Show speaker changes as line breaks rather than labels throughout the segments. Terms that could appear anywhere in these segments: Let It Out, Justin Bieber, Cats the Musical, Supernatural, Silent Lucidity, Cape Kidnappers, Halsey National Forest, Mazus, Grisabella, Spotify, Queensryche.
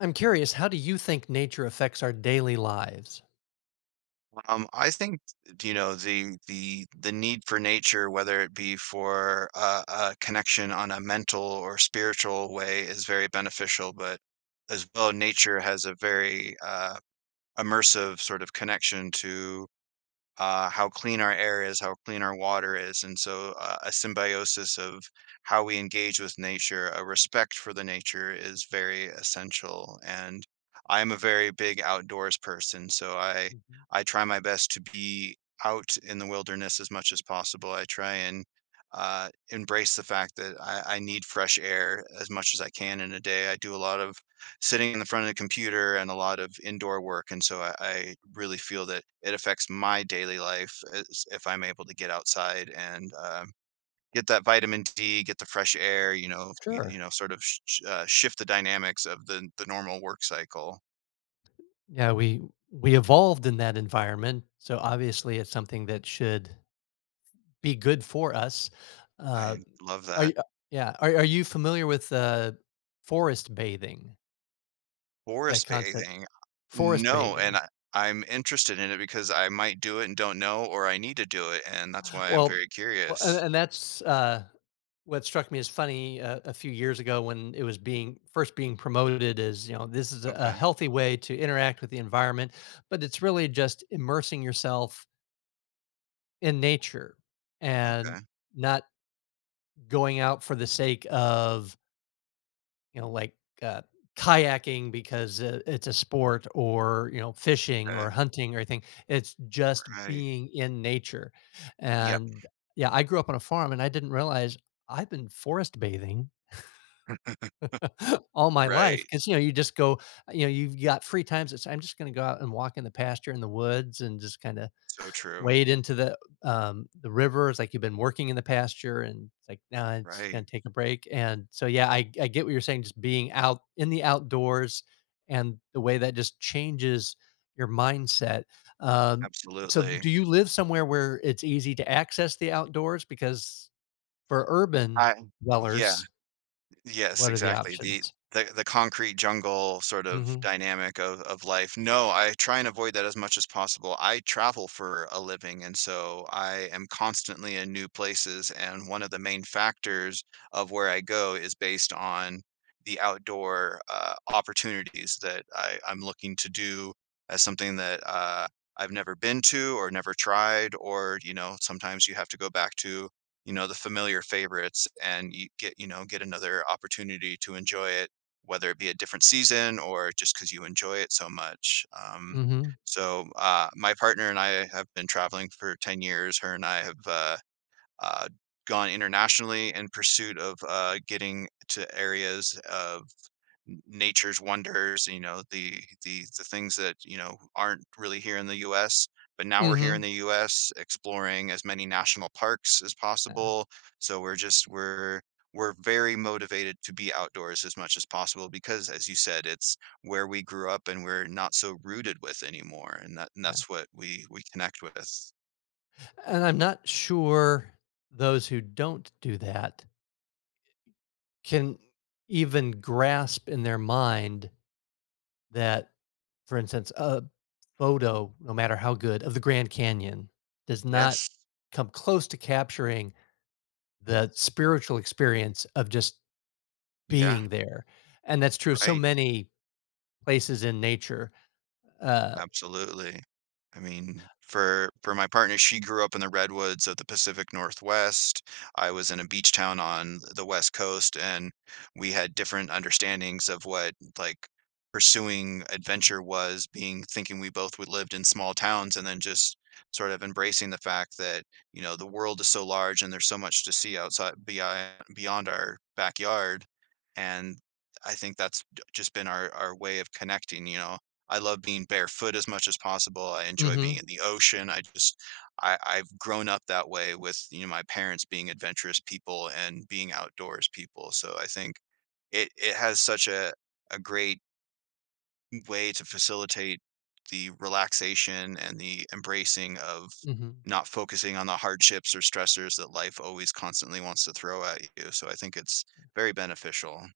I'm curious, how do you think nature affects our daily lives?
I think, the the need for nature, whether it be for a connection on a mental or spiritual way is very beneficial, but as well, nature has a very, immersive sort of connection to how clean our air is, how clean our water is. And so a symbiosis of how we engage with nature, a respect for the nature is very essential. And I'm a very big outdoors person, so I
Mhm.
I try my best to be out in the wilderness as much as possible. I try and embrace the fact that I need fresh air as much as I can in a day. I do a lot of sitting in the front of the computer and a lot of indoor work. And so I really feel that it affects my daily life as, if I'm able to get outside and get that vitamin D, get the fresh air, you know, y- you
Sure.
know, sort of sh- sh- shift the dynamics of the normal work cycle.
Yeah, we evolved in that environment, so obviously it's something that should be good for us. Uh,
I love
are you,
that.
are you familiar with forest bathing? That
Forest
concept,
bathing.
forest
No.
bathing.
I'm interested in it because I might do it and don't know, or I need to do it. And that's why I'm
Well,
very
well, and
curious.
and that's, what struck me as funny, a few years ago when it was being first being promoted as, you know, this is a
Okay.
healthy way to interact with the environment, but it's really just immersing yourself in nature and
Okay.
not going out for the sake of you know, like, uh, kayaking because, it's a sport or, you know, fishing
Okay.
or hunting or anything. It's just
Right.
being in nature,
Yep.
and yeah, I grew up on a farm, and I didn't realize I've been forest bathing all my life
Right.
because you know, you just go you know, you've got free times, it's, "I'm just gonna go out and walk in the pasture in the woods and just kinda
So true.
wade into the river." It's like you've been working in the pasture and it's like, now "Nah, it's
Right.
gonna take a break." And so, yeah, I get what you're saying, just being out in the outdoors and the way that just changes your mindset. Um, so
Absolutely.
do you live somewhere where it's easy to access the outdoors? Because for urban
I yeah.
dwellers,
Yes,
what are the
exactly. The
options?
the concrete jungle sort of
Mhm,
dynamic of life. No, I try and avoid that as much as possible. I travel for a living, and so I am constantly in new places, and one of the main factors of where I go is based on the outdoor opportunities that I'm looking to do as something that I've never been to or never tried, or you know, sometimes you have to go back to you know, the familiar favorites and you get, you know, get another opportunity to enjoy it, whether it be a different season or just because you enjoy it so much.
mhm,
My partner and I have been traveling for 10 years. Her and I have, uh, gone internationally in pursuit of, getting to areas of nature's wonders, you know, the the things that, you know, aren't really here in the US, but now we're here in
mhm.
the US exploring as many national parks as
Yeah,
possible. So we're just we're very motivated to be outdoors as much as possible because as you said, it's where we grew up and we're not so rooted with anymore. And
yeah.
that's what we connect with.
And I'm not sure those who don't do that can even grasp in their mind that, for instance, a photo, no matter how good, of the Grand Canyon does not
Yes.
come close to capturing the spiritual experience of just
Yeah,
being there. And that's true of so
right.
many places in nature. Uh,
Absolutely. I mean, for my partner, she grew up in the redwoods of the Pacific Northwest. I was in a beach town on the West Coast, and we had different understandings of what like pursuing adventure was, being thinking we both would lived in small towns and then just sort of embracing the fact that, you know, the world is so large and there's so much to see outside beyond our backyard. And I think that's just been our way of connecting, you know I love being barefoot as much as possible. I enjoy being
mhm,
in the ocean. I just I've grown up that way with, you know, my parents being adventurous people and being outdoors people. So I think it has such a great way to facilitate the relaxation and the embracing of
mhm.
not focusing on the hardships or stressors that life always constantly wants to throw at you. So I think it's very beneficial.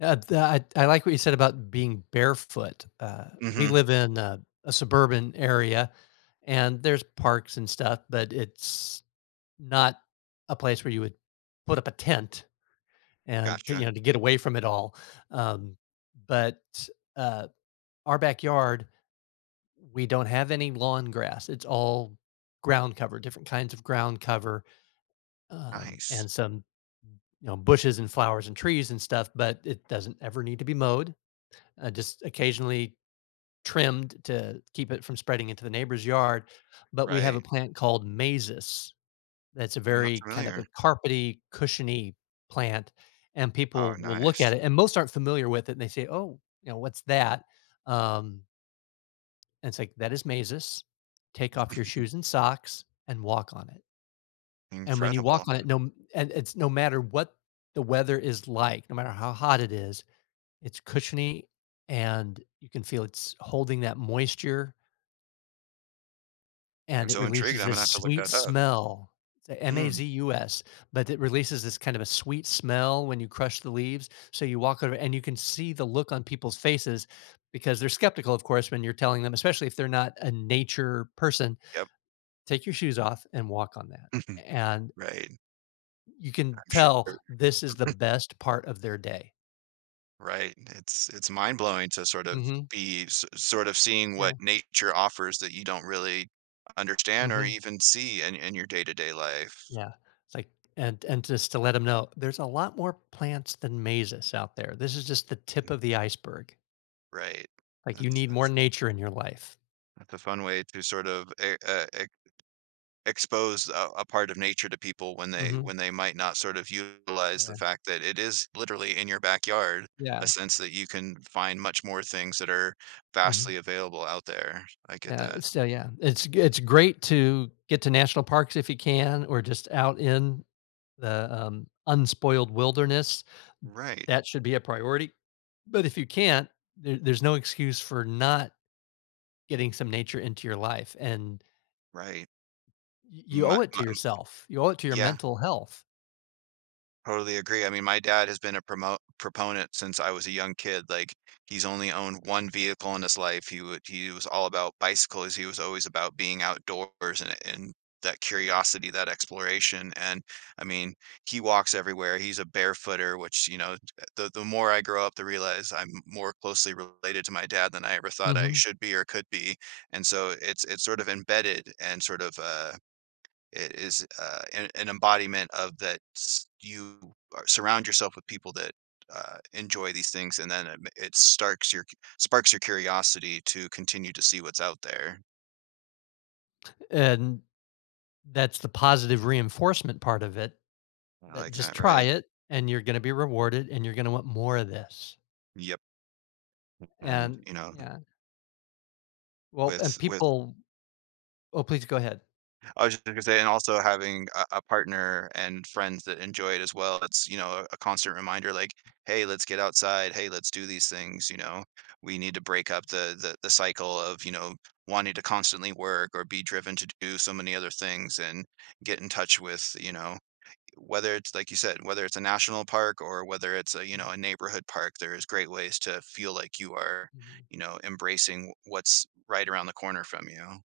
I like what you said about being barefoot. We
Mhm.
live in a suburban area and there's parks and stuff, but it's not a place where you would put up a tent and to, you
Gotcha.
know, to get away from it all. Um, but, uh, our backyard, we don't have any lawn grass. It's all ground cover, different kinds of ground cover,
Nice.
and some, you know, bushes and flowers and trees and stuff, but it doesn't ever need to be mowed. Just occasionally trimmed to keep it from spreading into the neighbor's yard. But we have a
Right.
plant called mazes. That's a
I'm not
very kind of
familiar.
a carpety, cushiony plant, and
Oh,
people will look at
nice.
it, and most aren't familiar with it, and they say, "Oh, you know, what's that?" Um, and it's like, "That is Mazus. Take off your shoes and socks and walk on it." And when you
Incredible.
walk on it, and it's no matter what the weather is like, no matter how hot it is, it's cushiony, and you can feel it's holding that moisture
I'm
and it
so intrigued,
releases
I'm gonna
this
have to look
sweet
that up.
smell. It's a
Hmm,
Mazus, but it releases this kind of a sweet smell when you crush the leaves. So you walk over and you can see the look on people's faces because they're skeptical, of course, when you're telling them, especially if they're not a nature person,
yep.
take your shoes off and walk on that. And
Right,
you can
I'm sure.
tell this is the best part of their day.
Right, it's mind-blowing to sort of
Hmm.
be s sort of seeing what
Yeah.
nature offers that you don't really understand or
Hmm.
even see in your day-to-day life.
Yeah. It's like and just to let them know there's a lot more plants than mazes out there. This is just the tip of the iceberg.
Right.
Like, you
That's
need more
that's
nature in your life.
that's a fun way to sort of e e expose a part of nature to people
Mhm.
when they might not sort of utilize the
Yeah,
fact that it is literally in your backyard, a
yeah,
sense that you can find much more things that are
mhm.
vastly available out there. I get
Yeah,
that.
it's still yeah, it's g it's great to get to national parks if you can or just out in the, unspoiled wilderness.
Right,
That should be a priority, but if you can't, there's no excuse for not getting some nature into your life, and
right.
y you
My
owe it to
my
yourself. You owe it to your
yeah.
mental health.
Totally agree. I mean, my dad has been a promo proponent since I was a young kid. Like, he's only owned one vehicle in his life. He was all about bicycles. He was always about being outdoors and that curiosity, that exploration. And I mean, he walks everywhere. He's a barefooter, which, you know, the more I grow up to realize I'm more closely related to my dad than I ever thought I
Mhm,
should be or could be. And so it's sort of embedded and sort of it is, an embodiment of that s you are surround yourself with people that, enjoy these things, and then it ma it starks your cu- sparks your curiosity to continue to see what's out there.
and that's the positive reinforcement part of it.
I
That
like
just
that,
try
right?
it and you're gonna be rewarded and you're gonna want more of this.
Yep, and,
And
you know,
yeah, well, and
with
people oh, please go ahead.
I was just gonna say, and also having a partner and friends that enjoy it as well. It's, you know, a constant reminder like, hey, let's get outside. Hey, let's do these things. You know, we need to break up the cycle of, you know, wanting to constantly work or be driven to do so many other things and get in touch with, you know, whether it's like you said, whether it's a national park or whether it's a, you know, a neighborhood park, there's great ways to feel like you are,
Mhm.
you know, embracing what's right around the corner from you.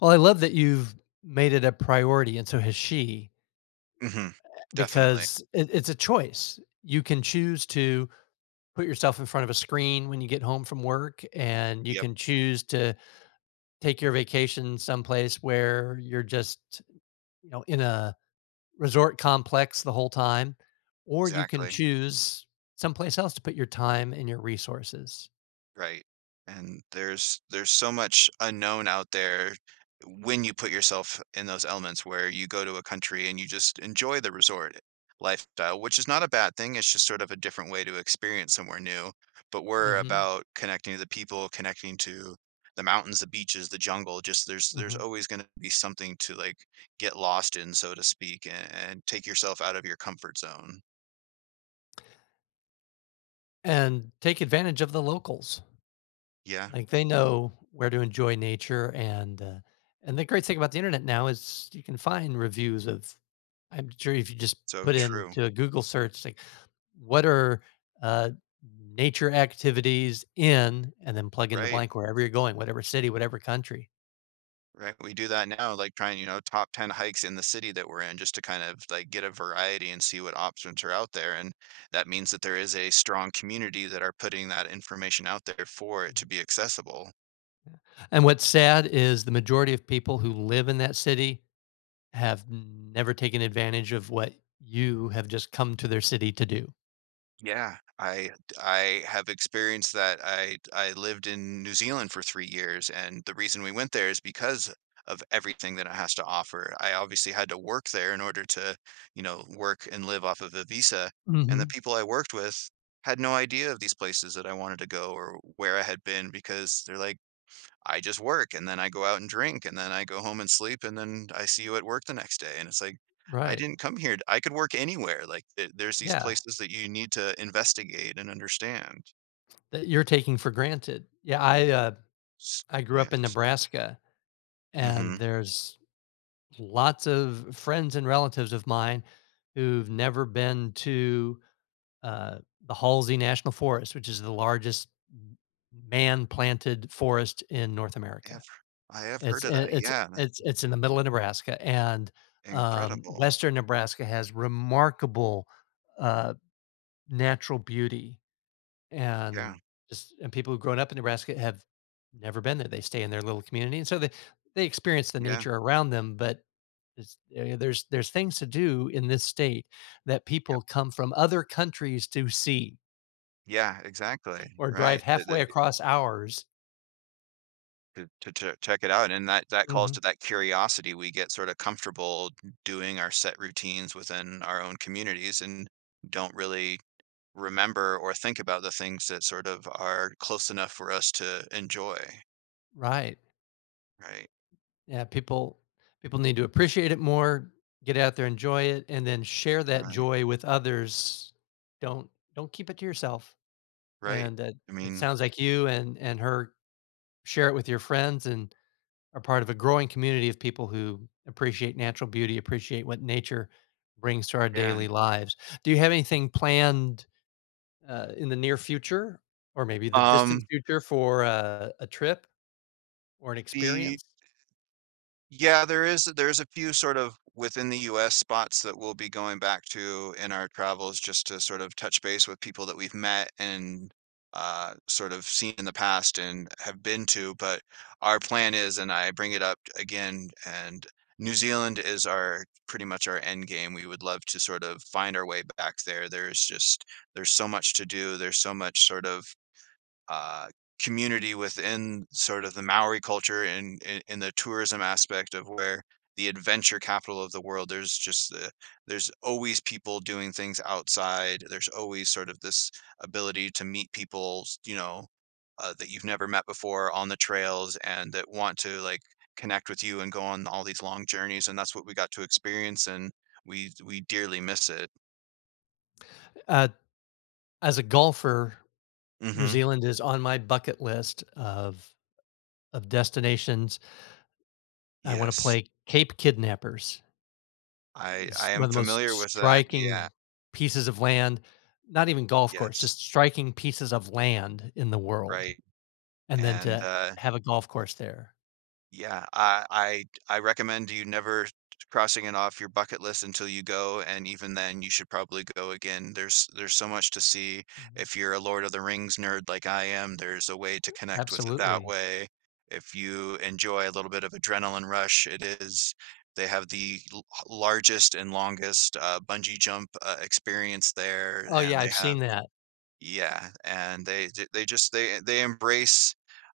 Well, I love that you've made it a priority and so has she
Hmm. Definitely.
because it's a choice. You can choose to put yourself in front of a screen when you get home from work and you
Yep.
can choose to take your vacation someplace where you're just, you know, in a resort complex the whole time, or you can
Exactly,
choose someplace else to put your time and your resources.
right, and there's so much unknown out there when you put yourself in those elements where you go to a country and you just enjoy the resort lifestyle, which is not a bad thing, it's just sort of a different way to experience somewhere new, but we're
Mhm,
about connecting to the people, connecting to the mountains, the beaches, the jungle, just there's
mhm,
always gonna be something to, like, get lost in, so to speak, and take yourself out of your comfort zone.
and take advantage of the locals.
Yeah,
Like, they know where to enjoy nature, and the great thing about the internet now is you can find reviews of I'm sure if you just
so
put
true,
into a Google search, like, "What are, uh, nature activities in" and then plug in the
right.
blank wherever you're going, whatever city, whatever country.
Right, we do that now, like, trying, you know, top 10 hikes in the city that we're in just to kind of, like, get a variety and see what options are out there, and that means that there is a strong community that are putting that information out there for it to be accessible.
And what's sad is the majority of people who live in that city have never taken advantage of what you have just come to their city to do.
Yeah, I have experienced that. I lived in New Zealand for 3 years, and the reason we went there is because of everything that it has to offer. I obviously had to work there in order to, you know, work and live off of a visa, and the
Mhm.
people I worked with had no idea of these places that I wanted to go or where I had been because they're like I just work and then I go out and drink and then I go home and sleep and then I see you at work the next day. And it's like, I
Right.
didn't come here. I could work anywhere. Like there's these
Yeah,
places that you need to investigate and understand.
that you're taking for granted.
S-
I grew up
Yeah.
in Nebraska, and
Mm-hmm.
there's lots of friends and relatives of mine who've never been to, uh, the Halsey National Forest, which is the largest man-planted forest in North
I have,
America.
I have heard
It's
of that.
it's
Yeah. That's
it's it's in the middle of Nebraska, and,
incredible.
western Nebraska has remarkable, uh, natural beauty, and
Yeah.
just and people who've grown up in Nebraska have never been there. They stay in their little community, and so they experience the
Yeah.
nature around them, but it's eh, there's things to do in this state that people
Yep.
come from other countries to see
Yeah, exactly.
or
Right.
drive halfway across ours.
To, to check it out. And that, that calls
Mhm.
to that curiosity. We get sort of comfortable doing our set routines within our own communities and don't really remember or think about the things that sort of are close enough for us to enjoy.
Right.
Right.
Yeah, people need to appreciate it more, get out there, enjoy it, and then share that
Right.
joy with others. Don't don't keep it to yourself.
Right.
And
I
it
mean,
sounds like you and her share it with your friends and are part of a growing community of people who appreciate natural beauty, appreciate what nature brings to our
yeah.
daily lives. Do you have anything planned in the near future, or maybe the distant
Um,
future, for a trip or an
the
experience?
Yeah, there's a few sort of within the US spots that we'll be going back to in our travels just to sort of touch base with people that we've met and sort of seen in the past and have been to. But our plan is, and I bring it up again, and New Zealand is our pretty much our end game. We would love to sort of find our way back there. There's just there's so much to do. There's so much sort of uh, community within sort of the Maori culture and in the tourism aspect of where the adventure capital of the world. There's just there's always people doing things outside. There's always sort of this ability to meet people, you know, that you've never met before on the trails and that want to like connect with you and go on all these long journeys. And that's what we got to experience, and we dearly miss it.
Uh, as a golfer, New
Hmm.
Zealand is on my bucket list of destinations. I wanna
Yes,
play Cape Kidnappers.
I
It's
I am
one of the most
familiar with that. Yeah.
striking pieces of land, not even golf course,
Yes.
just striking pieces of land in the world,
Right.
and then
And,
to have a golf course there.
yeah, I recommend you never crossing it off your bucket list until you go, and even then, you should probably go again. There's so much to see.
Mhm.
If you're a Lord of the Rings nerd like I am, there's a way to connect with it that
Absolutely.
way. If you enjoy a little bit of adrenaline rush, it is they have the l largest and longest, bungee jump, experience there,
Oh,
and
yeah,
they
I've
have
seen that.
yeah, and they just they embrace,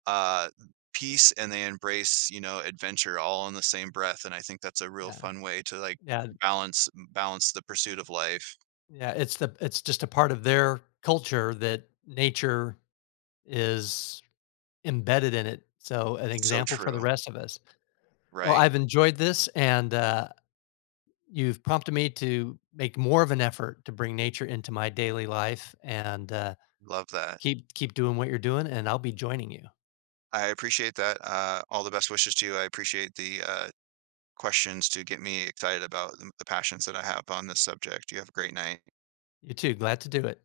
uh, peace and they embrace, you know, adventure all in the same breath, and I think that's a real
Yeah,
fun way to, like,
yeah,
balance the pursuit of life.
yeah, it's the it's just a part of their culture that nature is embedded in it, so an
So
example for the
true.
rest of us. Well,
Right.
I've enjoyed this, and you've prompted me to make more of an effort to bring nature into my daily life and
Love that.
keep doing what you're doing. And I'll be joining you.
I appreciate that, all the best wishes to you. I appreciate the, questions to get me excited about the passions that I have on this subject. You have a great night.
You too. Glad to do it.